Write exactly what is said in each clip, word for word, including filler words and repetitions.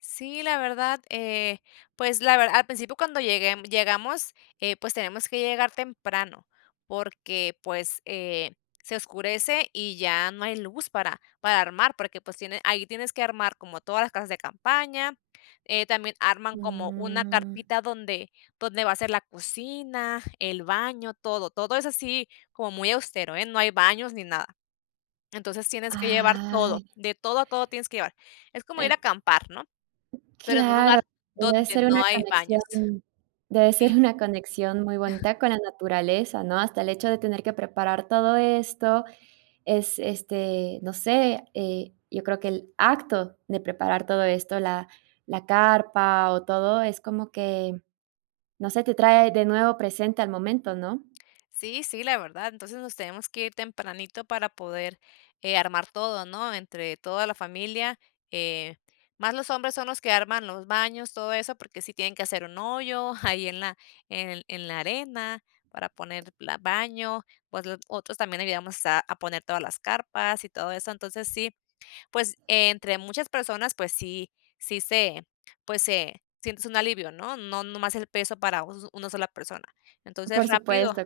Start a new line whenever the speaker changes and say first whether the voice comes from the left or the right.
left: Sí, la verdad, eh, pues la verdad al principio cuando llegue, mm, llegamos, eh, pues, tenemos que llegar temprano, porque, pues, eh, se oscurece y ya no hay luz para para armar, porque, pues tiene ahí tienes que armar como todas las casas de campaña, eh, también arman como una
right: Mm.
left: carpita donde donde va a ser la cocina, el baño, todo, todo es así como muy austero, eh, no hay baños ni nada. Entonces tienes que llevar todo
right: Ay.
left: de todo a todo tienes que llevar. Es como ir
right: En
left: a acampar, ¿no?, pero en un lugar
right: Claro, debe
left: donde
right: ser una
left: no hay baños.
right: conexión debe ser
left: Sí.
right: una conexión muy bonita con la naturaleza, ¿no?, hasta el hecho de tener que preparar todo esto es, este, no sé, eh, yo creo que el acto de preparar todo esto, la la carpa o todo, es como que, no sé, te trae de nuevo presente al momento, ¿no?
left: Sí, sí, la verdad, entonces, nos teníamos que ir tempranito para poder, eh, armar todo, ¿no?, entre toda la familia. Eh, más los hombres son los que arman los baños, todo eso, porque sí tienen que hacer un hoyo ahí en la en en la arena para poner la baño, otl otros también ayudamos a a poner todas las carpas y todo eso. Entonces sí, pues, entre muchas personas, pues sí sí se pues se sientes un alivio, ¿no?, no nomás el peso para us una sola persona. Entonces
right: Por
left: rápido
right: supuesto,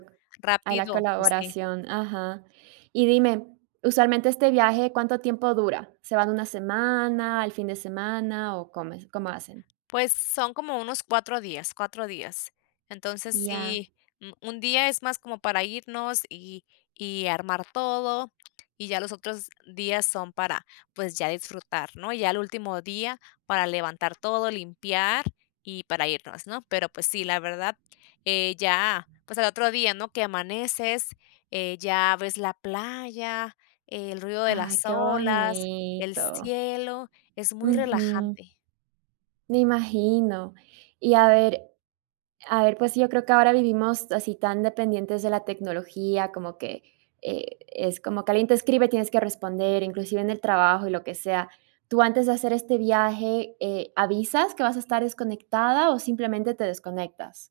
right: a la
left: rápido, pues sí.
right: colaboración, ajá. Y dime, usualmente este viaje, ¿cuánto tiempo dura? ¿Se van una semana, el fin de semana o cómo es cómo hacen?
left: Pues son como unos cuatro días, cuatro días. Entonces,
right: Ya.
left: sí, mm, un día es más como para irnos y y armar todo, y ya los otros días son para, pues, ya disfrutar, ¿no?, ya el último día para levantar todo, limpiar y para irnos, ¿no?, pero pues sí, la verdad, eh, ya, pues al otro día, ¿no?, que amaneces, eh, ya ves la playa, el ruido de
right: Ay,
left: las
right: qué
left: olas, el
right: bonito.
left: cielo, es muy
right: Ujú.
left: relajante.
right: Me imagino. Y a ver a ver, pues sí, yo creo que ahora vivimos así tan dependientes de la tecnología, como que, e es como que alguien te escribe, tienes que responder, inclusive en el trabajo y lo que sea, ¿tú antes de hacer este viaje, eh, avisas que vas a estar desconectada o simplemente te desconectas?